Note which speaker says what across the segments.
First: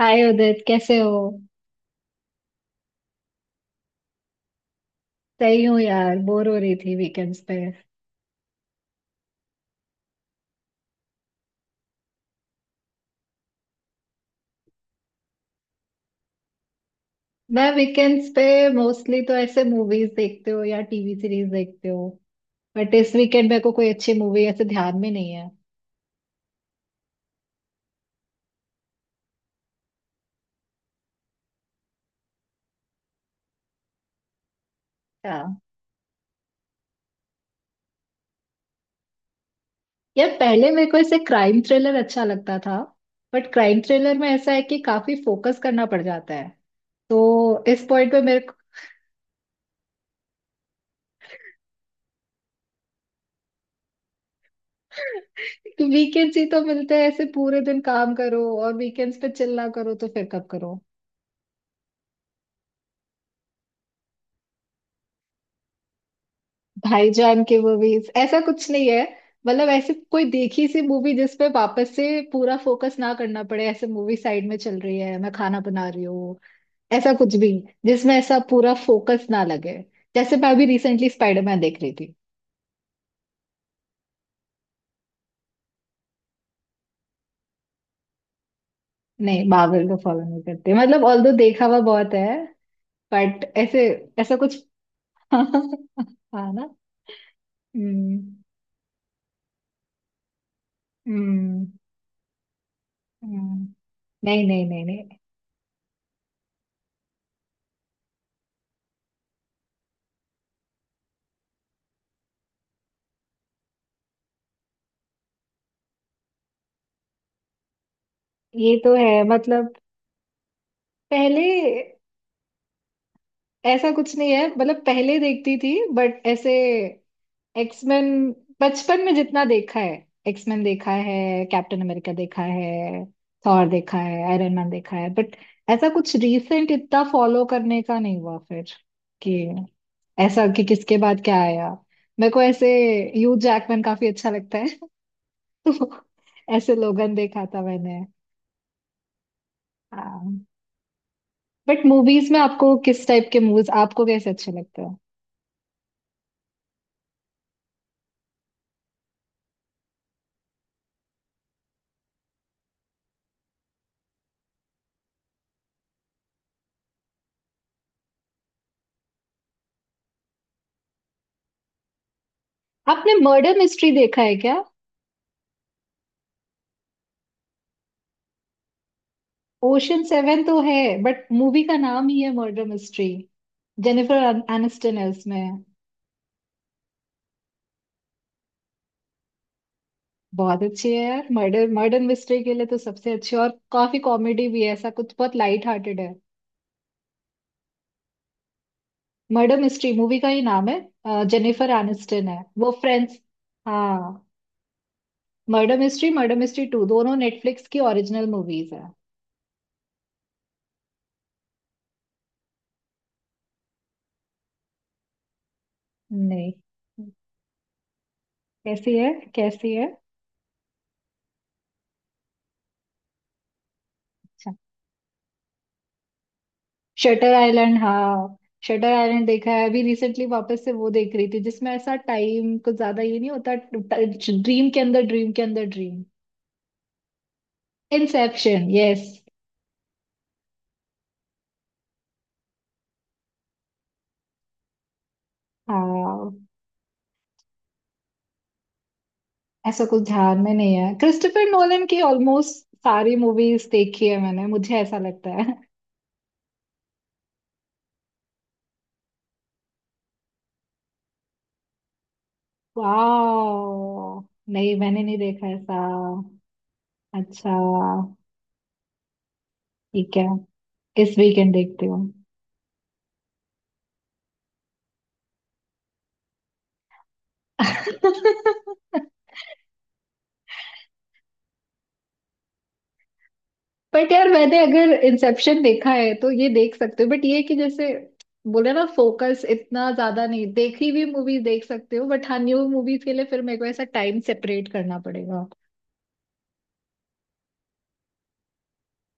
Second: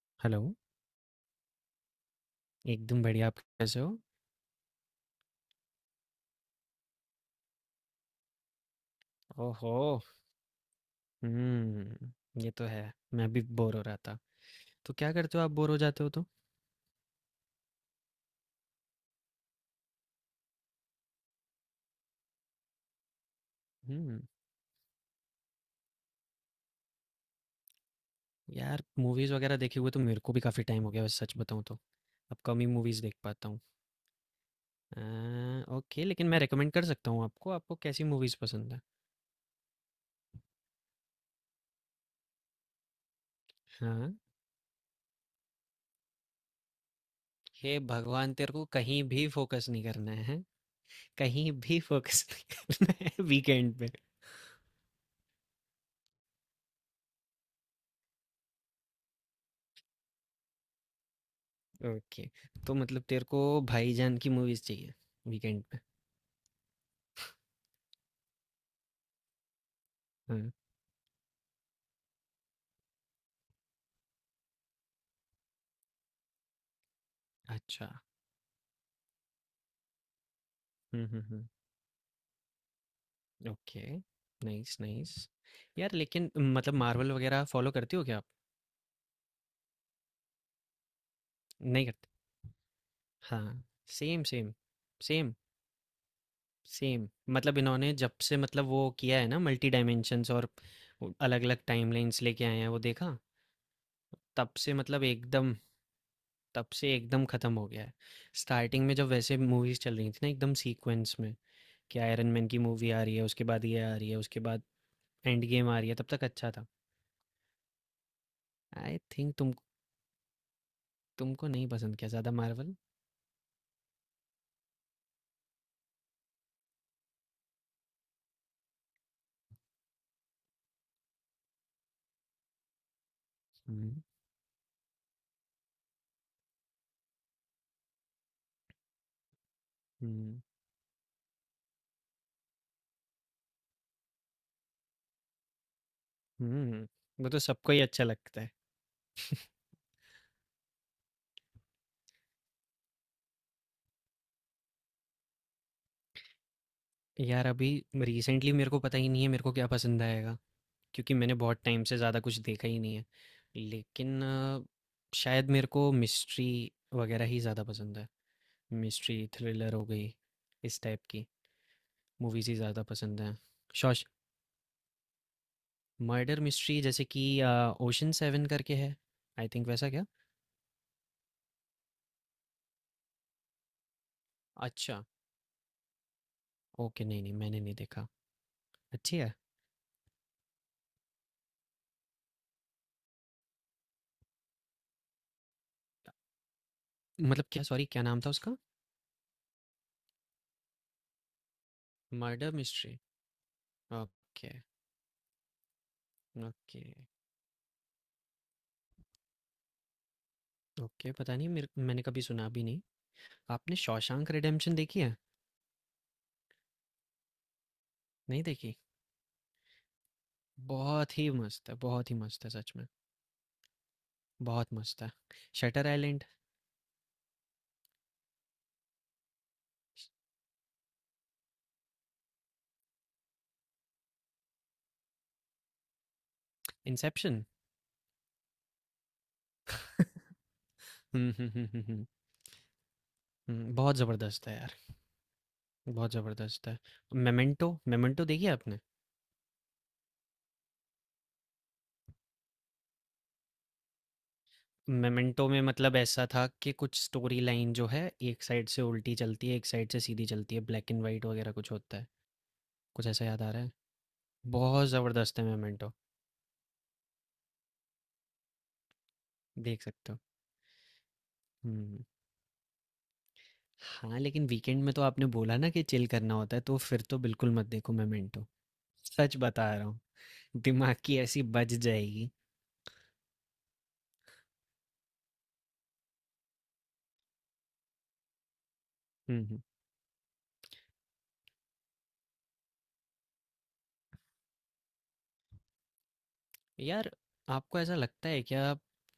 Speaker 1: हाय
Speaker 2: hello,
Speaker 1: Udit, कैसे हो।
Speaker 2: एकदम बढ़िया। आप कैसे हो?
Speaker 1: सही हूँ यार, बोर हो रही थी वीकेंड्स पे।
Speaker 2: ओहो! हुँ, ये तो है। मैं भी बोर हो रहा था। तो क्या करते हो आप बोर हो जाते हो तो?
Speaker 1: मैं वीकेंड्स पे मोस्टली तो ऐसे मूवीज देखते हो या टीवी सीरीज देखते हो। बट इस वीकेंड मेरे को कोई अच्छी
Speaker 2: हुँ,
Speaker 1: मूवी ऐसे ध्यान में नहीं है।
Speaker 2: यार मूवीज़ वगैरह देखे हुए तो मेरे को भी काफ़ी टाइम हो गया वैसे सच बताऊँ तो। अब कम ही मूवीज़ देख पाता हूँ। अ,
Speaker 1: हाँ।
Speaker 2: ओके लेकिन मैं रिकमेंड कर सकता हूँ आपको, आपको कैसी मूवीज़ पसंद है?
Speaker 1: यार पहले मेरे को ऐसे क्राइम थ्रिलर अच्छा लगता था, बट क्राइम
Speaker 2: हाँ?
Speaker 1: थ्रिलर में ऐसा है कि काफी फोकस करना पड़ जाता है। तो
Speaker 2: हे
Speaker 1: इस पॉइंट पे
Speaker 2: भगवान!
Speaker 1: मेरे
Speaker 2: तेरे
Speaker 1: को
Speaker 2: को कहीं भी फ़ोकस नहीं करना है, हैं? कहीं भी फ़ोकस नहीं करना है वीकेंड पे।
Speaker 1: वीकेंड्स ही तो मिलते हैं, ऐसे पूरे दिन काम करो और वीकेंड्स पे चिल्ला करो तो फिर कब करो।
Speaker 2: ओके, तो मतलब तेरे को भाईजान की मूवीज़ चाहिए वीकेंड पे?
Speaker 1: भाईजान के मूवीज ऐसा कुछ नहीं है। मतलब ऐसे कोई
Speaker 2: हाँ,
Speaker 1: देखी सी मूवी जिस पे वापस से पूरा फोकस ना करना पड़े, ऐसे मूवी साइड में चल रही है, मैं खाना बना रही हूँ, ऐसा कुछ भी
Speaker 2: अच्छा।
Speaker 1: जिसमें ऐसा पूरा फोकस ना लगे। जैसे मैं अभी
Speaker 2: हुँ,
Speaker 1: रिसेंटली
Speaker 2: हुँ, हुँ।
Speaker 1: स्पाइडरमैन देख रही थी।
Speaker 2: Okay, nice, nice. यार लेकिन मतलब मार्वल वगैरह फ़ॉलो करती हो क्या आप?
Speaker 1: नहीं, मार्वल को फॉलो नहीं करते, मतलब ऑल्दो देखा हुआ
Speaker 2: नहीं करते?
Speaker 1: बहुत है बट
Speaker 2: हाँ,
Speaker 1: ऐसे
Speaker 2: सेम,
Speaker 1: ऐसा
Speaker 2: सेम,
Speaker 1: कुछ।
Speaker 2: सेम,
Speaker 1: हाँ ना।
Speaker 2: सेम। मतलब इन्होंने जब से
Speaker 1: हम्म।
Speaker 2: मतलब वो किया है ना मल्टी डायमेंशंस और अलग-अलग
Speaker 1: हम्म।
Speaker 2: टाइमलाइन्स लेके आए हैं, वो देखा?
Speaker 1: हम्म। नहीं
Speaker 2: तब
Speaker 1: नहीं
Speaker 2: से
Speaker 1: नहीं
Speaker 2: मतलब
Speaker 1: नहीं।
Speaker 2: एकदम तब से एकदम ख़त्म हो गया है। स्टार्टिंग में जब वैसे मूवीज़ चल रही थी ना एकदम सीक्वेंस में, कि आयरन मैन की मूवी आ रही है, उसके बाद ये आ रही है, उसके बाद एंड गेम आ रही है, तब तक अच्छा था।
Speaker 1: ये तो
Speaker 2: आई
Speaker 1: है
Speaker 2: थिंक तुम
Speaker 1: मतलब पहले
Speaker 2: तुमको नहीं पसंद क्या ज़्यादा मार्वल?
Speaker 1: ऐसा कुछ नहीं है, मतलब पहले देखती थी बट ऐसे एक्समैन, बचपन में जितना देखा है एक्समैन देखा है, कैप्टन अमेरिका देखा है, थॉर
Speaker 2: हुँ,
Speaker 1: देखा है, आयरन मैन देखा है। बट ऐसा कुछ रीसेंट इतना फॉलो करने का नहीं हुआ फिर, कि
Speaker 2: हुँ,
Speaker 1: ऐसा कि किसके बाद क्या आया। मेरे को ऐसे ह्यू जैकमैन काफी अच्छा लगता है। तो ऐसे
Speaker 2: हुँ।
Speaker 1: लोगन
Speaker 2: वो तो
Speaker 1: देखा था
Speaker 2: सबको ही
Speaker 1: मैंने।
Speaker 2: अच्छा लगता है।
Speaker 1: बट मूवीज में आपको किस टाइप के मूवीज आपको कैसे अच्छे लगते हैं।
Speaker 2: यार अभी रिसेंटली मेरे को पता ही नहीं है मेरे को क्या पसंद आएगा, क्योंकि मैंने बहुत टाइम से ज़्यादा कुछ देखा ही नहीं है। लेकिन शायद मेरे को मिस्ट्री वगैरह ही ज़्यादा पसंद है। मिस्ट्री, थ्रिलर हो गई, इस टाइप की मूवीज़ ही ज़्यादा
Speaker 1: आपने
Speaker 2: पसंद हैं।
Speaker 1: मर्डर मिस्ट्री
Speaker 2: शॉश
Speaker 1: देखा है क्या।
Speaker 2: मर्डर मिस्ट्री जैसे कि ओशन 7 करके है, आई थिंक वैसा
Speaker 1: ओशन
Speaker 2: क्या?
Speaker 1: सेवन तो है, बट मूवी का नाम ही है मर्डर मिस्ट्री। जेनिफर एनिस्टन
Speaker 2: अच्छा,
Speaker 1: है उसमें।
Speaker 2: ओके नहीं, नहीं मैंने नहीं देखा। अच्छी है?
Speaker 1: बहुत अच्छी है यार, मर्डर मर्डर मिस्ट्री के लिए तो सबसे अच्छी, और काफी कॉमेडी भी है, ऐसा कुछ बहुत लाइट हार्टेड है।
Speaker 2: मतलब क्या, सॉरी, क्या नाम था उसका?
Speaker 1: मर्डर मिस्ट्री मूवी का ही नाम है। जेनिफर एनिस्टन है,
Speaker 2: मर्डर
Speaker 1: वो
Speaker 2: मिस्ट्री?
Speaker 1: फ्रेंड्स। हाँ।
Speaker 2: Okay,
Speaker 1: murder mystery, murder mystery two
Speaker 2: okay,
Speaker 1: दोनों नेटफ्लिक्स की ओरिजिनल मूवीज है।
Speaker 2: ओके, पता नहीं मेरे मैंने कभी सुना भी नहीं। आपने शॉशैंक रिडेम्पशन देखी है?
Speaker 1: नहीं।
Speaker 2: नहीं देखी?
Speaker 1: कैसी है, कैसी है। अच्छा।
Speaker 2: बहुत ही मस्त है, बहुत ही मस्त है सच में, बहुत मस्त है। शटर आइलैंड,
Speaker 1: शटर आइलैंड, हाँ। शटर आइलैंड देखा है, अभी रिसेंटली वापस से वो देख रही थी, जिसमें ऐसा टाइम कुछ ज्यादा ये नहीं होता। ड्रीम के अंदर ड्रीम के अंदर ड्रीम।
Speaker 2: इंसेप्शन?
Speaker 1: Inception, yes.
Speaker 2: हुँ, हुँ, हुँ, हुँ, हुँ, हुँ, बहुत ज़बरदस्त है यार, बहुत
Speaker 1: हाँ।
Speaker 2: ज़बरदस्त है। मेमेंटो, मेमेंटो देखी है आपने?
Speaker 1: ऐसा कुछ ध्यान में नहीं है, क्रिस्टोफर नोलन की ऑलमोस्ट सारी मूवीज देखी है मैंने, मुझे ऐसा लगता
Speaker 2: मेमेंटो में
Speaker 1: है।
Speaker 2: मतलब ऐसा था कि कुछ स्टोरी लाइन जो है, एक साइड से उल्टी चलती है, एक साइड से सीधी चलती है, ब्लैक एंड व्हाइट वगैरह कुछ होता है। कुछ ऐसा याद आ रहा है?
Speaker 1: वाह। नहीं,
Speaker 2: बहुत
Speaker 1: मैंने नहीं
Speaker 2: ज़बरदस्त है
Speaker 1: देखा ऐसा।
Speaker 2: मेमेंटो,
Speaker 1: अच्छा।
Speaker 2: देख सकते
Speaker 1: ठीक
Speaker 2: हो।
Speaker 1: है, इस वीकेंड देखती हूँ।
Speaker 2: हुँ। हाँ, लेकिन वीकेंड में तो आपने बोला ना कि चिल करना होता है, तो फिर तो बिल्कुल मत देखो मोमेंटो। सच बता रहा हूँ, दिमाग की ऐसी बज जाएगी।
Speaker 1: बट यार मैंने अगर इंसेप्शन देखा है तो ये देख सकते हो, बट ये है कि जैसे बोले ना फोकस
Speaker 2: हुँ, हुँ।
Speaker 1: इतना ज्यादा नहीं, देखी हुई मूवी देख सकते हो, बट हाँ, न्यू मूवीज के लिए फिर मेरे को ऐसा टाइम सेपरेट करना पड़ेगा।
Speaker 2: यार, आपको ऐसा लगता है क्या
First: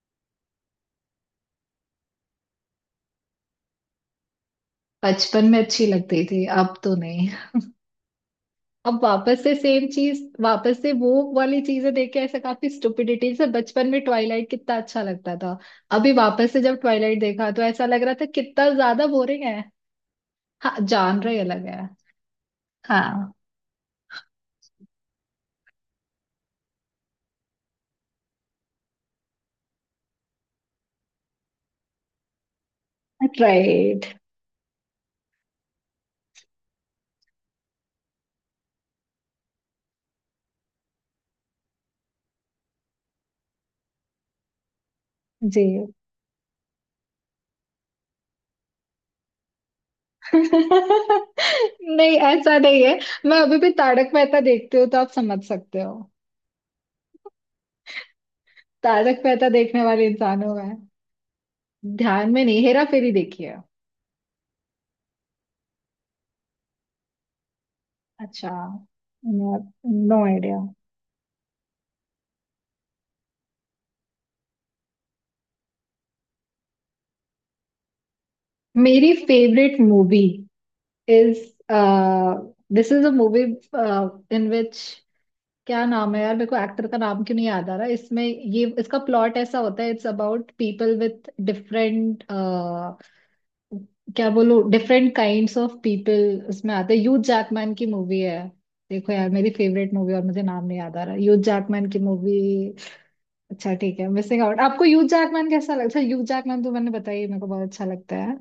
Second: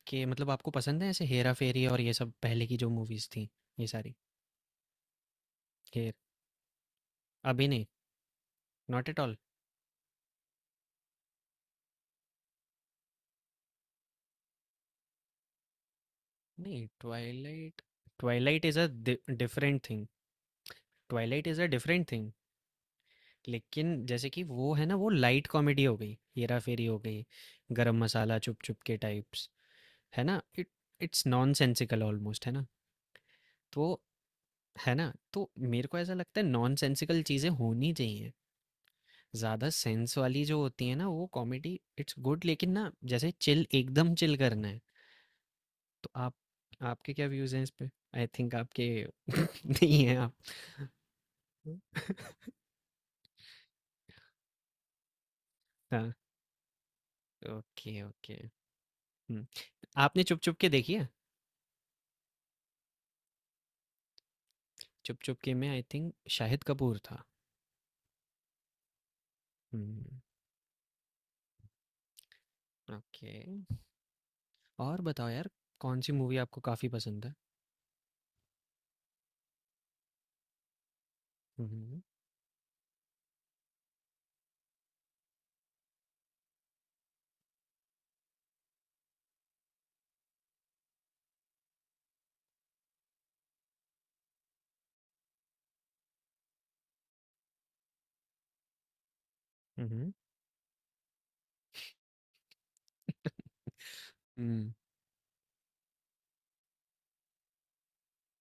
Speaker 2: कि मतलब आपको पसंद है ऐसे हेरा-फेरी और ये सब पहले की जो मूवीज़ थी, ये सारी?
Speaker 1: बचपन में अच्छी
Speaker 2: हेर
Speaker 1: लगती थी, अब तो नहीं।
Speaker 2: अभी नहीं,
Speaker 1: अब
Speaker 2: नॉट एट ऑल?
Speaker 1: वापस से सेम चीज, वापस से वो वाली चीजें देख के ऐसा काफी स्टुपिडिटी, जैसे बचपन में ट्वाइलाइट कितना अच्छा लगता था, अभी वापस से जब
Speaker 2: नहीं,
Speaker 1: ट्वाइलाइट देखा तो
Speaker 2: ट्वाइलाइट
Speaker 1: ऐसा लग रहा था
Speaker 2: ट्वाइलाइट
Speaker 1: कितना
Speaker 2: इज़ अ
Speaker 1: ज्यादा
Speaker 2: डि
Speaker 1: बोरिंग है।
Speaker 2: Different thing.
Speaker 1: हाँ जानर ही
Speaker 2: ट्वाइलाइट इज़
Speaker 1: अलग
Speaker 2: अ
Speaker 1: है।
Speaker 2: Different thing.
Speaker 1: हाँ।
Speaker 2: लेकिन जैसे कि वो है ना, वो लाइट कॉमेडी हो गई, हेरा-फेरी हो गई, गरम मसाला, चुप चुप के टाइप्स। है ना इट इट्स नॉनसेंसिकल ऑलमोस्ट है ना, तो
Speaker 1: राइट।
Speaker 2: है ना, तो मेरे को ऐसा लगता है नॉनसेंसिकल चीज़ें होनी चाहिए। ज़्यादा सेंस वाली जो होती है ना वो कॉमेडी, इट्स गुड, लेकिन ना जैसे चिल एकदम चिल करना है।
Speaker 1: जी।
Speaker 2: तो आप आपके क्या व्यूज़ हैं इस पे? आई थिंक आपके नहीं है आप।
Speaker 1: नहीं, ऐसा नहीं है। मैं अभी भी तारक मेहता देखती हूँ, तो आप समझ सकते हो।
Speaker 2: हाँ, ओके, ओके।
Speaker 1: तारक
Speaker 2: हम्म।
Speaker 1: मेहता देखने वाले
Speaker 2: आपने चुप
Speaker 1: इंसान हूँ
Speaker 2: चुप के
Speaker 1: मैं।
Speaker 2: देखी है?
Speaker 1: ध्यान में नहीं, हेरा फेरी देखी है।
Speaker 2: चुप चुप के में आई थिंक शाहिद कपूर था।
Speaker 1: अच्छा, नो
Speaker 2: हम्म।
Speaker 1: आइडिया।
Speaker 2: ओके। और बताओ यार, कौन सी मूवी आपको काफ़ी पसंद है?
Speaker 1: मेरी favourite movie is,
Speaker 2: hmm.
Speaker 1: This is a movie in which, क्या नाम है यार, मेरे को एक्टर का नाम क्यों नहीं याद आ रहा, इसमें ये इसका प्लॉट ऐसा होता है, it's about people with different, क्या बोलो, डिफरेंट काइंड्स ऑफ पीपल उसमें आते हैं, ह्यूज जैकमैन की मूवी है। देखो यार, मेरी
Speaker 2: हुँ,
Speaker 1: फेवरेट
Speaker 2: हुँ।
Speaker 1: मूवी और मुझे नाम नहीं याद आ रहा, ह्यूज जैकमैन की मूवी। अच्छा, ठीक है, मिसिंग आउट।
Speaker 2: हुँ।
Speaker 1: आपको ह्यूज जैकमैन कैसा लगता है। ह्यूज जैकमैन तो मैंने बताया ही, मेरे को बहुत अच्छा लगता है।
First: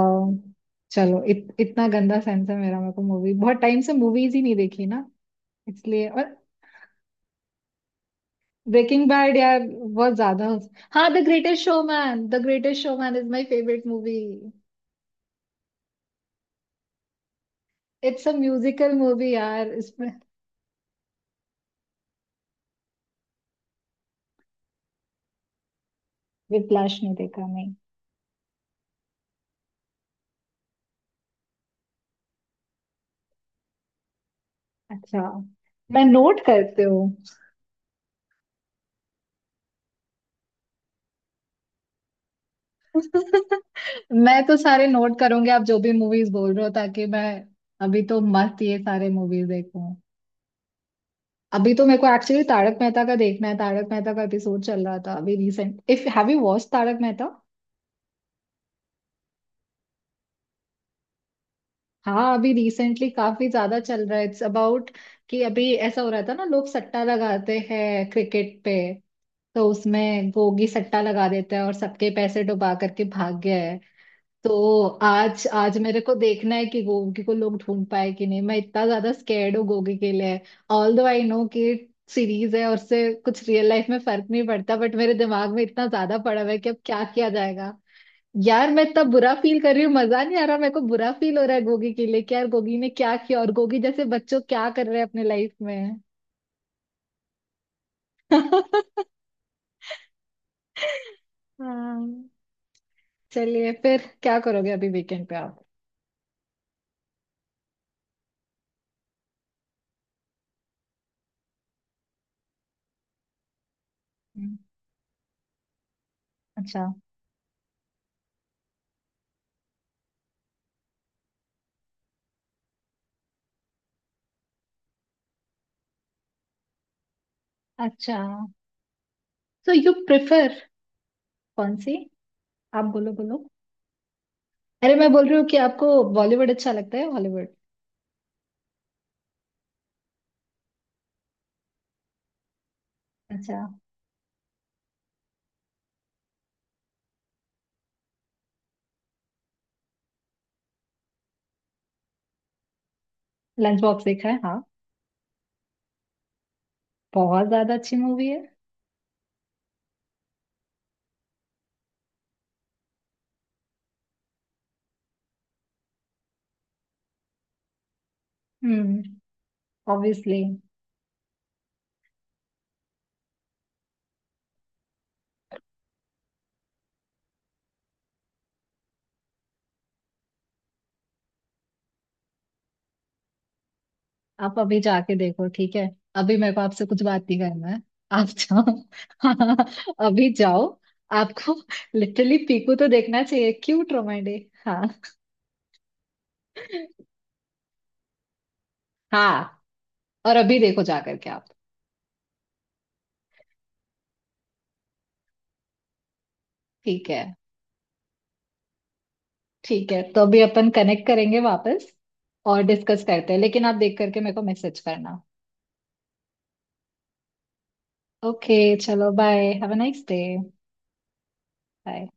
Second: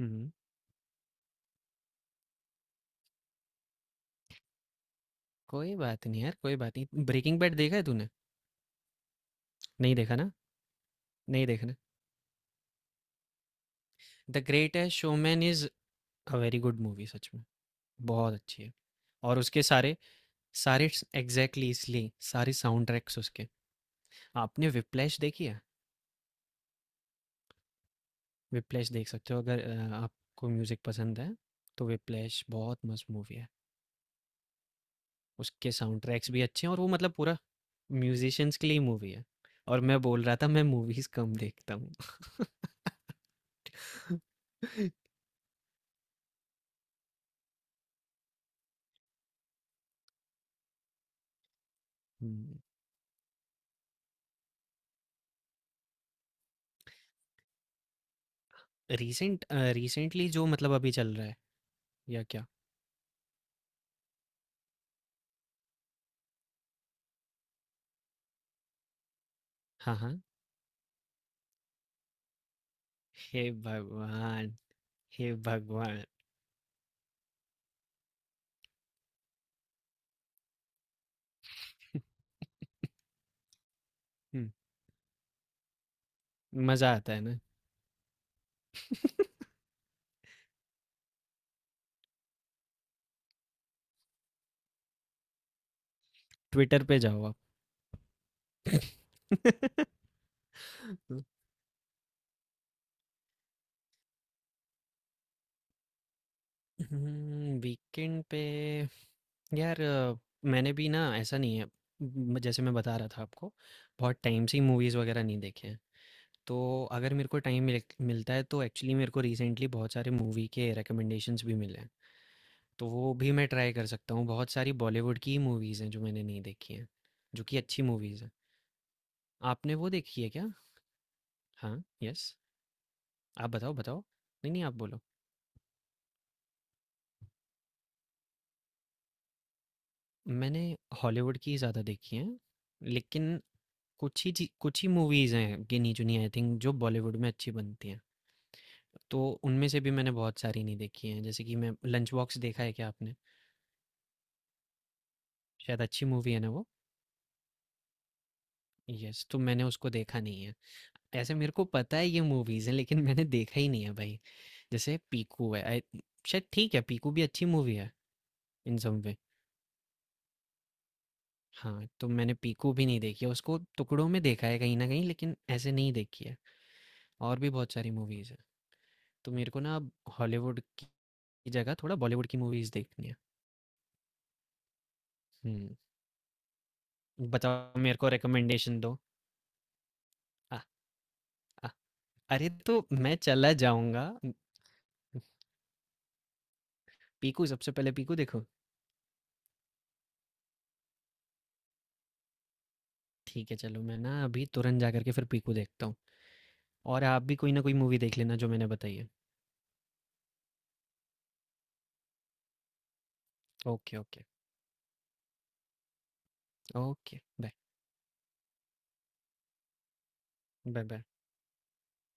Speaker 2: हुँ, हुँ।
Speaker 1: चलो, इतना गंदा सेंस है मेरा, मेरे को मूवी बहुत टाइम से मूवीज ही नहीं देखी ना,
Speaker 2: कोई बात
Speaker 1: इसलिए।
Speaker 2: नहीं
Speaker 1: और
Speaker 2: यार, कोई बात नहीं। ब्रेकिंग बैड देखा है तूने?
Speaker 1: ब्रेकिंग बैड, यार
Speaker 2: नहीं
Speaker 1: बहुत
Speaker 2: देखा ना?
Speaker 1: ज्यादा। हाँ, द
Speaker 2: नहीं
Speaker 1: ग्रेटेस्ट
Speaker 2: देखना।
Speaker 1: Showman, the greatest showman is my favourite movie.
Speaker 2: The greatest showman is a very good movie सच में,
Speaker 1: इट्स अ
Speaker 2: बहुत अच्छी है।
Speaker 1: म्यूजिकल मूवी
Speaker 2: और उसके
Speaker 1: यार।
Speaker 2: सारे सारे स एग्ज़ैक्टली इसलिए सारे साउंड ट्रैक्स उसके। आपने व्हिप्लैश देखी है?
Speaker 1: विप्लाश नहीं देखा, नहीं।
Speaker 2: व्हिप्लैश देख सकते हो अगर आपको म्यूज़िक पसंद है, तो व्हिप्लैश बहुत मस्त मूवी है।
Speaker 1: अच्छा,
Speaker 2: उसके साउंड
Speaker 1: मैं
Speaker 2: ट्रैक्स
Speaker 1: नोट
Speaker 2: भी अच्छे हैं, और
Speaker 1: करते
Speaker 2: वो
Speaker 1: हूँ।
Speaker 2: मतलब पूरा म्यूज़िशियंस के लिए ही मूवी है। और मैं बोल रहा था मैं मूवीज़ कम देखता हूँ।
Speaker 1: मैं तो सारे नोट करूंगी, आप जो भी मूवीज बोल रहे हो, ताकि मैं अभी तो मस्त ये सारे मूवीज देखूं। अभी तो मेरे को एक्चुअली तारक मेहता का देखना है, तारक मेहता का एपिसोड चल रहा था अभी recent, if have you watch Tarak Mehta.
Speaker 2: Recent recently जो मतलब अभी चल रहा है, या
Speaker 1: हाँ,
Speaker 2: क्या?
Speaker 1: अभी रिसेंटली काफी ज्यादा चल रहा है। इट्स अबाउट कि अभी ऐसा हो रहा था ना, लोग सट्टा लगाते हैं क्रिकेट पे, तो
Speaker 2: हाँ, हाँ।
Speaker 1: उसमें गोगी सट्टा लगा देता है और सबके पैसे डुबा करके भाग
Speaker 2: हे
Speaker 1: गया है।
Speaker 2: भगवान!
Speaker 1: तो
Speaker 2: हे
Speaker 1: आज, आज मेरे
Speaker 2: भगवान!
Speaker 1: को देखना है कि गोगी को लोग ढूंढ पाए कि नहीं, मैं इतना ज्यादा स्कैर्ड हूँ गोगी के लिए। ऑल दो आई नो कि सीरीज है और उससे कुछ रियल लाइफ में फर्क नहीं
Speaker 2: हम्म,
Speaker 1: पड़ता, बट मेरे दिमाग में इतना ज्यादा पड़ा हुआ है कि अब
Speaker 2: मजा
Speaker 1: क्या
Speaker 2: आता है
Speaker 1: किया
Speaker 2: ना?
Speaker 1: जाएगा। यार मैं इतना बुरा फील कर रही हूँ, मजा नहीं आ रहा, मेरे को बुरा फील हो रहा है गोगी के लिए, कि यार गोगी ने क्या किया, और गोगी जैसे बच्चों क्या कर रहे हैं अपने लाइफ में।
Speaker 2: ट्विटर पे जाओ आप।
Speaker 1: हाँ। चलिए, फिर क्या करोगे अभी वीकेंड पे आप।
Speaker 2: वीकेंड पे यार, मैंने भी ना, ऐसा नहीं है। जैसे मैं बता रहा था आपको, बहुत टाइम से
Speaker 1: हम्म।
Speaker 2: ही मूवीज़ वगैरह नहीं देखे हैं। तो
Speaker 1: अच्छा।
Speaker 2: अगर मेरे को टाइम मिलता है, तो एक्चुअली मेरे को रिसेंटली बहुत सारे मूवी के रिकमेंडेशंस भी मिले हैं, तो वो भी मैं ट्राई कर सकता हूँ। बहुत सारी बॉलीवुड की मूवीज़ हैं जो मैंने नहीं देखी हैं, जो कि अच्छी
Speaker 1: अच्छा।
Speaker 2: मूवीज़ हैं।
Speaker 1: सो
Speaker 2: आपने वो
Speaker 1: यू
Speaker 2: देखी है क्या?
Speaker 1: प्रेफर,
Speaker 2: हाँ,
Speaker 1: कौन सी।
Speaker 2: यस।
Speaker 1: आप बोलो बोलो।
Speaker 2: आप बताओ, बताओ। नहीं, नहीं, आप
Speaker 1: अरे
Speaker 2: बोलो।
Speaker 1: मैं बोल रही हूँ कि आपको बॉलीवुड अच्छा लगता है, हॉलीवुड।
Speaker 2: मैंने हॉलीवुड की ज़्यादा देखी हैं, लेकिन
Speaker 1: अच्छा।
Speaker 2: कुछ ही मूवीज़ हैं गिनी चुनी, आई थिंक, जो बॉलीवुड में अच्छी बनती हैं। तो उनमें से भी मैंने बहुत सारी नहीं देखी हैं, जैसे कि मैं लंच बॉक्स देखा है क्या आपने?
Speaker 1: लंच बॉक्स देखा है, हाँ।
Speaker 2: शायद अच्छी मूवी है ना वो?
Speaker 1: बहुत ज्यादा अच्छी मूवी है।
Speaker 2: यस, तो मैंने उसको देखा नहीं है। ऐसे मेरे को पता है ये मूवीज़ हैं लेकिन मैंने देखा ही नहीं है भाई। जैसे पीकू है, आई शायद ठीक है, पीकू भी अच्छी मूवी है in some
Speaker 1: hmm,
Speaker 2: way.
Speaker 1: Obviously.
Speaker 2: हाँ, तो मैंने पीकू भी नहीं देखी है, उसको टुकड़ों में देखा है कहीं न कहीं, लेकिन ऐसे नहीं देखी है। और भी बहुत सारी मूवीज़ हैं। तो मेरे को ना अब हॉलीवुड की जगह थोड़ा बॉलीवुड की मूवीज़ देखनी है।
Speaker 1: आप अभी जाके देखो,
Speaker 2: हुँ,
Speaker 1: ठीक है। अभी मेरे को आपसे कुछ बात नहीं करना
Speaker 2: बताओ
Speaker 1: है।
Speaker 2: मेरे को
Speaker 1: आप
Speaker 2: रिकमेंडेशन दो।
Speaker 1: जाओ। अभी
Speaker 2: अ,
Speaker 1: जाओ। आपको
Speaker 2: अ,
Speaker 1: लिटरली
Speaker 2: अरे
Speaker 1: पीकू
Speaker 2: तो
Speaker 1: तो
Speaker 2: मैं
Speaker 1: देखना चाहिए,
Speaker 2: चला
Speaker 1: क्यूट
Speaker 2: जाऊँगा।
Speaker 1: रोमांडी। हाँ।
Speaker 2: पीकू, सबसे पहले पीकू देखो?
Speaker 1: हाँ, और अभी देखो जा करके आप।
Speaker 2: ठीक है, चलो मैं ना अभी तुरंत जा कर के फिर पीकू देखता हूँ। और
Speaker 1: ठीक
Speaker 2: आप
Speaker 1: है।
Speaker 2: भी कोई ना कोई मूवी देख लेना जो मैंने बताई है।
Speaker 1: ठीक है, तो अभी अपन कनेक्ट करेंगे वापस, और डिस्कस करते हैं, लेकिन आप
Speaker 2: ओके,
Speaker 1: देख करके
Speaker 2: ओके,
Speaker 1: मेरे को मैसेज करना।
Speaker 2: Okay, bye,
Speaker 1: okay. चलो bye, have a nice day.
Speaker 2: Bye, bye.
Speaker 1: Bye.